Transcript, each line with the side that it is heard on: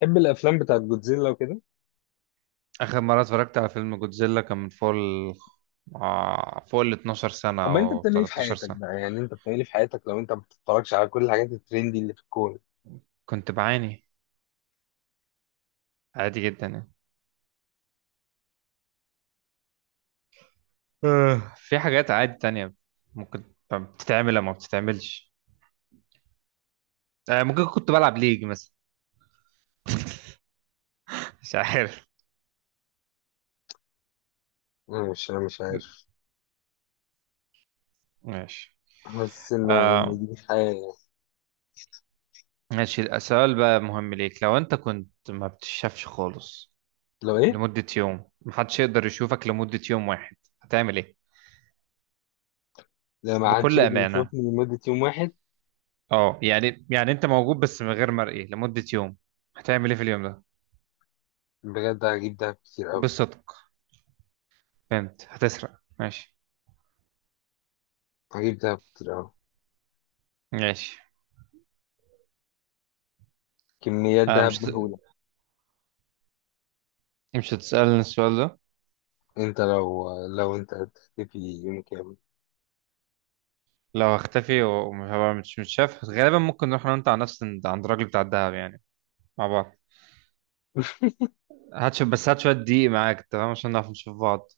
left: بتحب الافلام بتاعت جودزيلا وكده؟
right: آخر مرة اتفرجت على فيلم جودزيلا كان من فوق ال آه، فوق ال 12 سنة
left: امال انت
right: أو
left: بتعمل ايه في حياتك
right: 13 سنة.
left: بقى؟ يعني انت بتعمل ايه في حياتك لو انت ما بتتفرجش على كل الحاجات الترندي اللي في الكون؟
right: كنت بعاني. عادي جدا يعني. في حاجات عادي تانية ممكن بتتعمل أو ما بتتعملش. ممكن كنت بلعب ليج مثلا. مش عارف.
left: انا مش
right: م-
left: عارف.
right: ماشي.
left: حاسس ان
right: آه
left: ان دي حياه يعني.
right: ماشي، السؤال بقى مهم ليك، لو أنت كنت ما بتشافش خالص
left: لو ايه؟
right: لمدة يوم، محدش يقدر يشوفك لمدة يوم واحد، هتعمل إيه؟
left: لو ما عادش
right: بكل
left: يقدر
right: أمانة.
left: يشوفني لمده يوم واحد،
right: يعني انت موجود بس من غير مرئي لمدة يوم، هتعمل ايه في اليوم ده؟
left: بجد هجيب دهب كتير قوي.
right: بالصدق. فهمت، هتسرق، ماشي.
left: هجيب دهب كتير قوي.
right: ماشي.
left: كميات
right: آه
left: دهب
right: مش هت-
left: مهوله.
right: مش هتسألني السؤال ده؟
left: انت لو لو انت هتختفي يوم كامل؟
right: لو هختفي ومش هبقى مش متشاف غالبا، ممكن نروح انا وانت على نفس عند الراجل بتاع الدهب يعني، مع بعض. هتشوف بس هات شوية دقيق معاك، تمام، عشان نعرف نشوف بعض.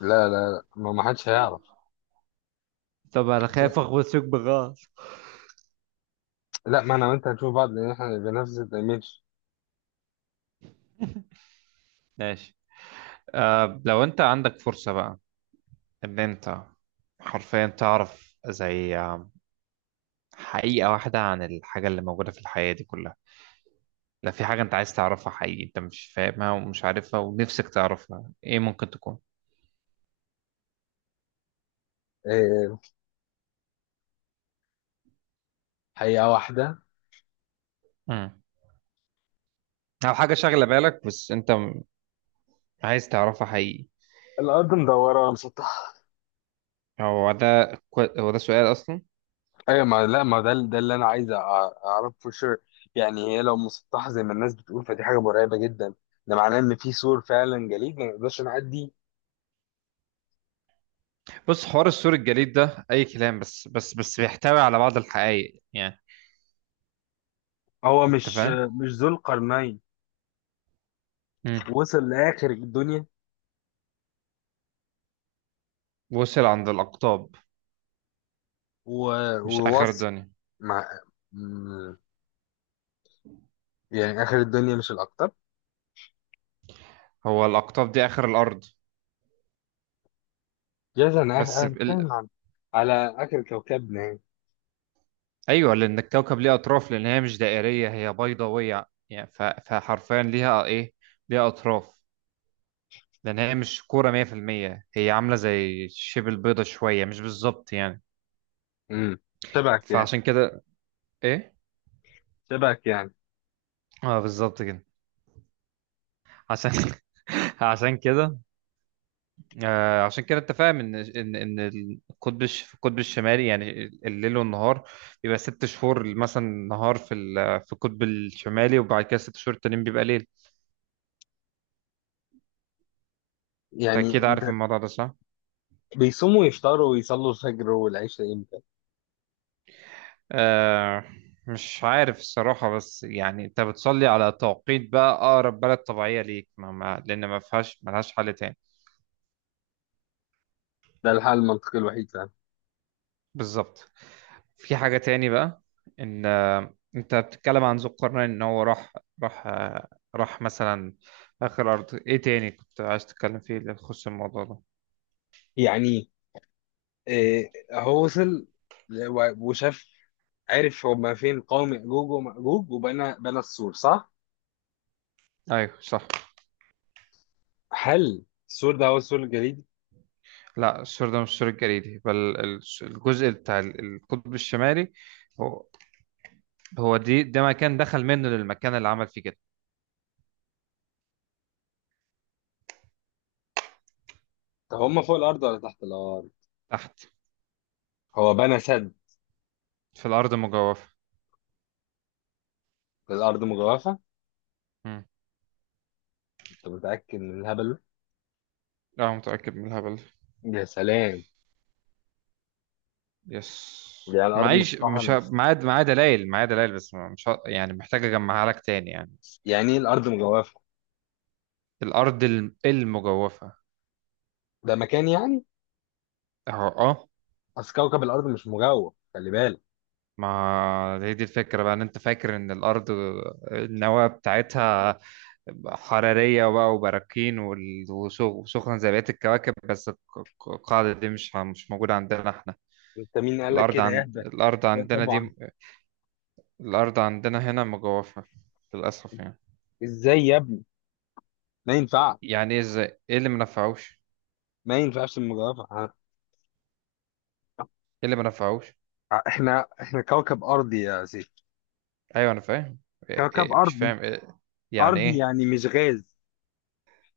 left: لا، لا، لا، ما حدش هيعرف.
right: طب انا خايف اخبط فيك بغلط.
left: لا، ما انا وانت هنشوف بعض لان احنا بنفس الايمج.
right: ماشي. لو انت عندك فرصة بقى ان انت حرفيا تعرف زي حقيقة واحدة عن الحاجة اللي موجودة في الحياة دي كلها، لا، في حاجة انت عايز تعرفها حقيقي، انت مش فاهمها ومش عارفها ونفسك تعرفها، ايه ممكن تكون؟
left: إيه، حقيقه واحده.
right: امم او حاجة شاغلة بالك بس انت عايز تعرفها حقيقي.
left: الارض مدوره ولا مسطحه؟
right: هو ده سؤال اصلا؟
left: ايوه، ما لا، ما ده اللي انا عايز اعرفه شر. يعني هي لو مسطحه زي ما الناس بتقول فدي حاجه مرعبه جدا. ده معناه ان في سور فعلا جليد ما نقدرش نعدي.
right: بص، حوار السور الجليد ده اي كلام، بس بيحتوي على بعض الحقائق يعني،
left: هو
right: انت
left: مش
right: فاهم.
left: مش ذو القرنين
right: امم
left: وصل لاخر الدنيا
right: وصل عند الاقطاب، مش اخر
left: ووصل.
right: الدنيا.
left: مع م- يعني اخر الدنيا مش الاكتر.
right: هو الاقطاب دي اخر الارض؟
left: جاز انا
right: بس ب-
left: هتكلم
right: ال...
left: على اخر كوكبنا يعني.
right: ايوه، لان الكوكب ليه اطراف، لان هي مش دائرية، هي بيضاوية يعني، فحرفيا ليها ايه، ليها اطراف، لان هي مش كوره 100%، هي عامله زي شبه البيضه شويه، مش بالظبط يعني.
left: امم شبهك يعني.
right: فعشان كده. ايه.
left: شبهك يعني.
right: اه بالظبط كده. عشان عشان كده. عشان كده انت فاهم ان القطب في القطب الشمالي يعني، الليل والنهار بيبقى ست شهور مثلا نهار في القطب الشمالي، وبعد كده ست شهور التانيين بيبقى ليل. انت
left: يعني
right: اكيد
left: انت،
right: عارف الموضوع ده صح؟
left: بيصوموا يفطروا ويصلوا الفجر والعشاء امتى؟
right: آه. مش عارف الصراحة، بس يعني انت بتصلي على توقيت بقى اقرب بلد طبيعية ليك، ما لان ما فيهاش، ملهاش حل تاني.
left: ده الحل المنطقي الوحيد فعلا.
right: بالظبط. في حاجة تاني بقى، ان انت بتتكلم عن ذو القرنين ان هو راح آه، راح مثلا اخر ارض، ايه تاني كنت عايز تتكلم فيه اللي يخص الموضوع ده؟
left: يعني إيه، هو وصل وشاف، عرف هما فين قوم يأجوج ومأجوج، وبنى السور، صح؟
right: ايوه صح.
left: هل السور ده هو السور الجليدي؟
right: لا، السور ده مش السور الجليدي، بل الجزء بتاع القطب الشمالي، هو هو دي ده مكان دخل منه للمكان اللي عمل فيه كده.
left: طب هما فوق الأرض ولا تحت الأرض؟
right: تحت.
left: هو بنى سد.
right: في الأرض مجوفة.
left: في الأرض مجوفة؟
right: مم.
left: أنت متأكد من الهبل
right: لا متأكد من الهبل ده.
left: ده؟ يا سلام.
right: يس.
left: يعني الأرض
right: معيش،
left: مسطحة
right: مش ه... معايا دلائل، معايا دلائل، بس ما- مش ه... يعني محتاج أجمعها لك تاني يعني.
left: يعني إيه الأرض مجوفة؟
right: الأرض المجوفة،
left: ده مكان يعني؟
right: أهو أه.
left: أصل كوكب الأرض مش مجوف، خلي بالك.
right: ما هي دي الفكرة بقى، إن أنت فاكر إن الأرض، النواة بتاعتها حرارية بقى وبراكين وسخن زي بقية الكواكب، بس القاعدة دي مش موجودة عندنا إحنا.
left: أنت مين قال لك كده اهبل؟
right: الأرض
left: لا
right: عندنا دي،
left: طبعا.
right: الأرض عندنا هنا مجوفة، للأسف يعني.
left: إزاي يا ابني؟ ما ينفعش.
right: يعني ايه ازاي، ايه اللي ما نفعوش؟
left: ما ينفعش المجوفة
right: ايه اللي ما نفعوش؟
left: إحنا كوكب أرضي يا سيدي.
right: ايوه انا فاهم. إيه
left: كوكب
right: إيه مش
left: أرضي.
right: فاهم إيه. يعني
left: أرضي
right: ايه.
left: يعني مش غاز.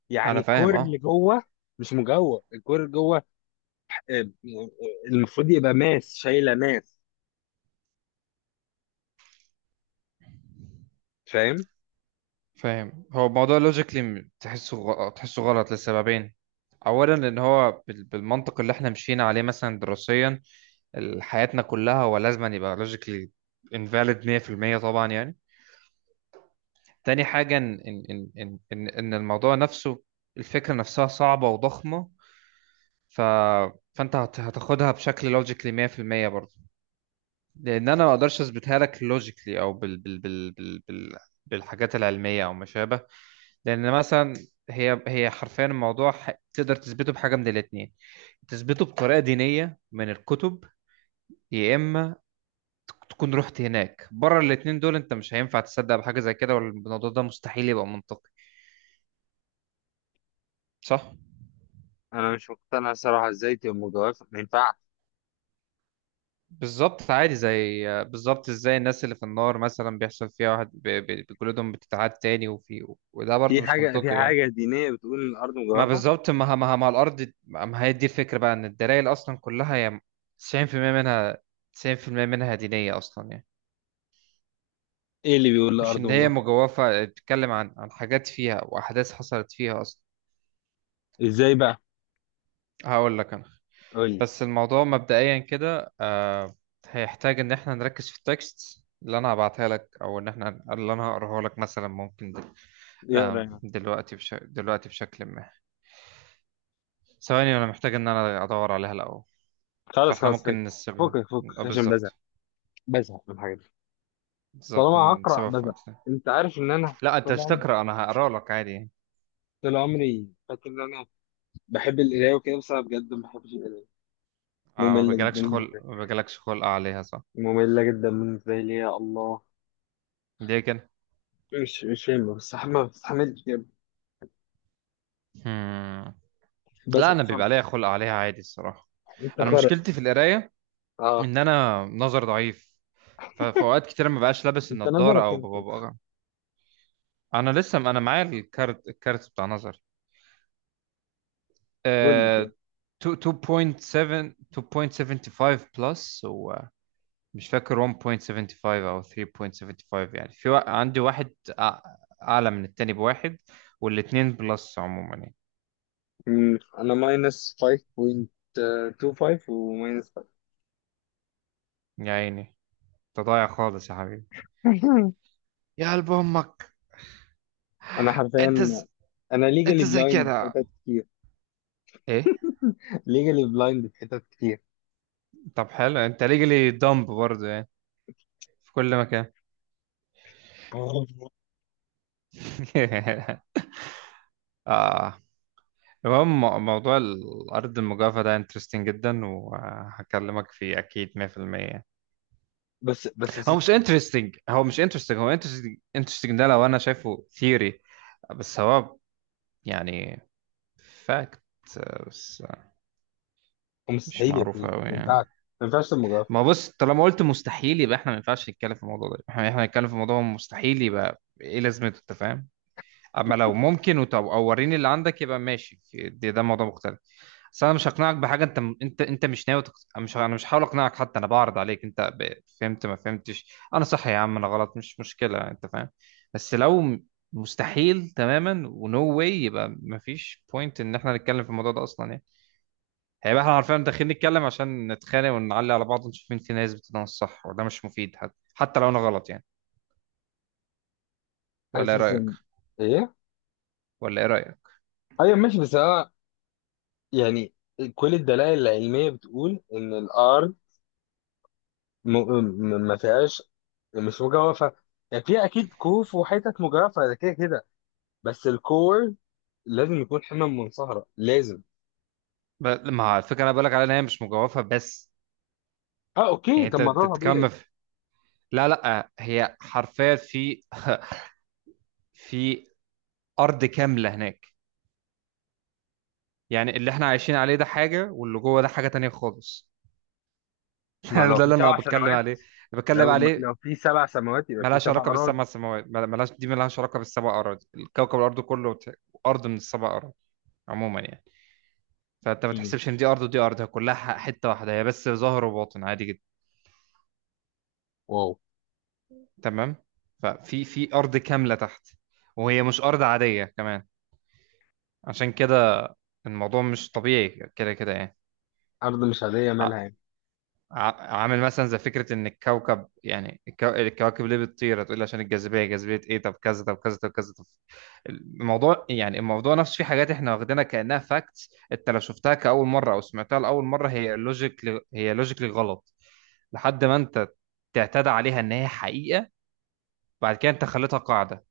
left: يعني
right: انا فاهم
left: الكور اللي
right: اه.
left: جوه مش مجوه، الكور اللي جوه. آه، المفروض يبقى ماس شايلة ماس، فاهم؟
right: فاهم، هو الموضوع لوجيكلي تحسه غلط لسببين: اولا ان هو بالمنطق اللي احنا مشينا عليه مثلا دراسيا حياتنا كلها، هو لازم أن يبقى لوجيكلي انفاليد 100% طبعا يعني. تاني حاجه، ان إن الموضوع نفسه، الفكره نفسها صعبه وضخمه، ف فانت هتاخدها بشكل لوجيكلي 100% برضه، لان انا ما اقدرش اثبتها لك لوجيكلي او بال بالحاجات العلميه او ما شابه. لان مثلا، هي حرفيا الموضوع تقدر تثبته بحاجه من الاثنين: تثبته بطريقه دينيه من الكتب، يا اما تكون رحت هناك. بره الاثنين دول انت مش هينفع تصدق بحاجه زي كده، والموضوع ده مستحيل يبقى منطقي، صح.
left: أنا مش مقتنع صراحة. إزاي تبقى مجوفة؟ ما ينفعش.
right: بالظبط، عادي، زي بالظبط ازاي الناس اللي في النار مثلا بيحصل فيها واحد بجلودهم بتتعاد تاني وفي، وده برضه
left: في
right: مش
left: حاجة في
right: منطقي يعني.
left: حاجة دينية بتقول إن الأرض
right: ما
left: مجوفة؟
right: بالظبط، ما ما ما الارض ما هي دي الفكره بقى، ان الدلائل اصلا كلها هي 90% منها 90% منها دينيه اصلا يعني.
left: إيه اللي بيقول
right: مش
left: الأرض
right: ان هي
left: مجوفة؟
right: مجوفه، بتتكلم عن حاجات فيها واحداث حصلت فيها اصلا.
left: إزاي بقى؟
right: هقول لك انا،
left: قول لي.
right: بس الموضوع مبدئيا كده هيحتاج ان احنا نركز في التكست اللي انا هبعتها لك، او ان احنا، اللي انا هقراها لك مثلا، ممكن دل...
left: يقرا
right: آه
left: يعني؟
right: دلوقتي بشكل ما، ثواني انا محتاج ان انا ادور عليها الاول.
left: خلاص،
right: فاحنا
left: خلاص،
right: ممكن
left: فكس
right: نسيبها.
left: فكك
right: اه
left: عشان بزهق.
right: بالظبط.
left: بزهق من الحاجات دي.
right: بالظبط،
left: طالما
right: من
left: هقرا
right: سبب في
left: بزهق.
right: وقتنا.
left: أنت عارف إن أنا،
right: لا، انت
left: طول
right: مش
left: عمري
right: تقرا، انا هقرا لك عادي يعني.
left: طول عمري فاكر إن أنا بحب القراية وكده، بس أنا بجد ما بحبش القراية. مملة جدا بالنسبة لي.
right: ما بيجيلكش خلق عليها، صح.
left: مملة جدا بالنسبة لي، يا الله.
right: دي كده.
left: مش فاهم، ما بستحملش يا ابني.
right: هم.
left: بس
right: لا، انا
left: خرق.
right: بيبقى ليا خلق عليها عادي الصراحه،
left: انت
right: انا
left: خرق.
right: مشكلتي في القرايه
left: اه.
right: ان انا نظر ضعيف. ففي اوقات كتير ما بقاش لابس
left: انت
right: النضاره
left: نظرك
right: او
left: كام كده؟
right: ببقى. انا لسه معايا الكارت، بتاع نظري.
left: قول لي كده.
right: آه، 2.75 بلس، و مش فاكر 1.75 او 3.75 يعني، في عندي واحد اعلى من التاني بواحد، والاتنين بلس عموما يعني.
left: مم، انا ماينس 5.25 وماينس 5.
right: يا عيني، انت ضايع خالص يا حبيبي، يا قلب امك.
left: انا حرفيا،
right: انت ز...
left: انا ليجالي
right: انت زي
left: بلايند في
right: كده،
left: حتت كتير.
right: ايه،
left: ليجالي بلايند في حتت كتير.
right: طب حلو، انت ليجلي دمب برضه يعني، في كل مكان. اه، المهم موضوع الارض المجاوفة ده انترستنج جدا، وهكلمك فيه اكيد 100%.
left: بس يا
right: هو
left: ست،
right: مش انترستنج، هو انترستنج، انترستنج ده لو انا شايفه ثيوري، بس هو يعني فاكت، بس مش
left: مستحيل يا
right: معروف
left: فيه،
right: قوي
left: ما ينفعش.
right: يعني.
left: ما ينفعش تبقى مجرد.
right: ما بص، طالما قلت مستحيل يبقى احنا ما ينفعش نتكلم في الموضوع ده، احنا نتكلم في موضوع مستحيل، يبقى ايه لازمته؟ انت فاهم. اما لو ممكن، وطب او وريني اللي عندك، يبقى ماشي، ده موضوع مختلف. بس انا مش هقنعك بحاجه، انت مش ناوي مش، انا مش هحاول اقنعك حتى، انا بعرض عليك انت فهمت، ما فهمتش، انا صح يا عم، انا غلط، مش مشكله، انت فاهم. بس مستحيل تماما ونو واي، يبقى مفيش بوينت ان احنا نتكلم في الموضوع ده اصلا يعني. هيبقى احنا عارفين داخلين نتكلم عشان نتخانق ونعلي على بعض ونشوف مين فينا يثبت ان انا الصح، وده مش مفيد، حتى لو انا غلط يعني. ولا ايه
left: حاسس
right: رايك؟
left: ان. ايه.
right: ولا ايه رايك؟
left: ايوه، ماشي، بس أنا، يعني كل الدلائل العلمية بتقول إن الأرض ما فيهاش، مش مجوفة. يعني فيها أكيد كهوف وحتت مجوفة، ده كده كده. بس الكور لازم يكون حمم من صحراء، لازم.
right: ما الفكره انا بقولك عليها ان هي مش مجوفه بس،
left: أه، أوكي،
right: يعني
left: طب
right: انت
left: ما ده طبيعي.
right: تتكمل. لا لا، هي حرفيا في في ارض كامله هناك، يعني اللي احنا عايشين عليه ده حاجه، واللي جوه ده حاجه تانية خالص.
left: ما لو
right: ده
left: في
right: اللي انا
left: سبع
right: بتكلم
left: سنوات
right: عليه، اللي بتكلم
left: لو
right: عليه.
left: لو في 7 سماوات يبقى في
right: ملهاش
left: سبع
right: علاقه
left: أراضي
right: بالسبع سماوات، ملهاش علاقه بالسبع اراضي، الكوكب الارض كله ارض من السبع اراضي عموما يعني. فانت ما
left: مم.
right: تحسبش ان دي ارض ودي ارض، هي كلها حته واحده، هي بس ظاهر وباطن، عادي جدا.
left: واو.
right: تمام. في ارض كامله تحت، وهي مش ارض عاديه كمان، عشان كده الموضوع مش طبيعي كده كده يعني.
left: أرض مش عادية مالها يعني؟
right: عامل مثلا زي فكرة إن الكوكب، يعني الكواكب ليه بتطير؟ هتقول لي عشان الجاذبية، جاذبية إيه؟ طب كذا، طب كذا، طب كذا، طب الموضوع، يعني الموضوع نفسه، في حاجات إحنا واخدينها كأنها فاكتس، أنت لو شفتها كأول مرة أو سمعتها لأول مرة هي لوجيكلي غلط، لحد ما أنت تعتاد عليها إن هي حقيقة. بعد كده أنت خليتها قاعدة،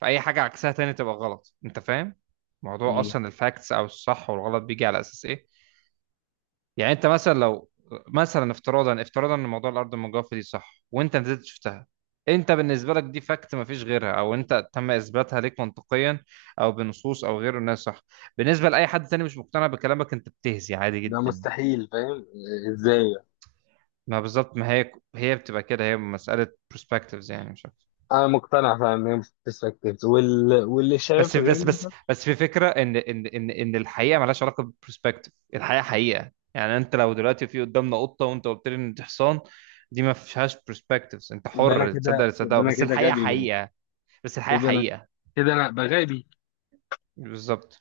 right: فأي حاجة عكسها تاني تبقى غلط، أنت فاهم؟ موضوع
left: مم.
right: أصلا الفاكتس أو الصح والغلط بيجي على أساس إيه؟ يعني انت مثلا لو مثلا، افتراضا ان موضوع الارض المجوفه دي صح، وانت نزلت شفتها، انت بالنسبه لك دي فاكت مفيش غيرها، او انت تم اثباتها ليك منطقيا او بنصوص او غيره انها صح. بالنسبه لاي حد تاني مش مقتنع بكلامك، انت بتهزي عادي
left: ده
right: جدا.
left: مستحيل، فاهم؟ ازاي؟
right: ما بالظبط، ما هي بتبقى كده، هي مساله برسبكتيفز يعني، مش عارف.
left: انا مقتنع فعلا ان هي مش perspectives. واللي
right: بس
left: شايف غير
right: بس
left: اللي مش
right: بس
left: شايف.
right: بس في فكره ان الحقيقه ملهاش علاقه بالبرسبكتيف، الحقيقه حقيقه يعني، انت لو دلوقتي في قدامنا قطه وانت قلت لي ان دي حصان، دي ما فيهاش برسبكتيفز، انت حر تصدق اللي تصدقه،
left: يبقى انا
right: بس
left: كده
right: الحقيقه
left: غبي بقى.
right: حقيقه. بس الحقيقه
left: كده.
right: حقيقه.
left: كده انا بغابي
right: بالظبط.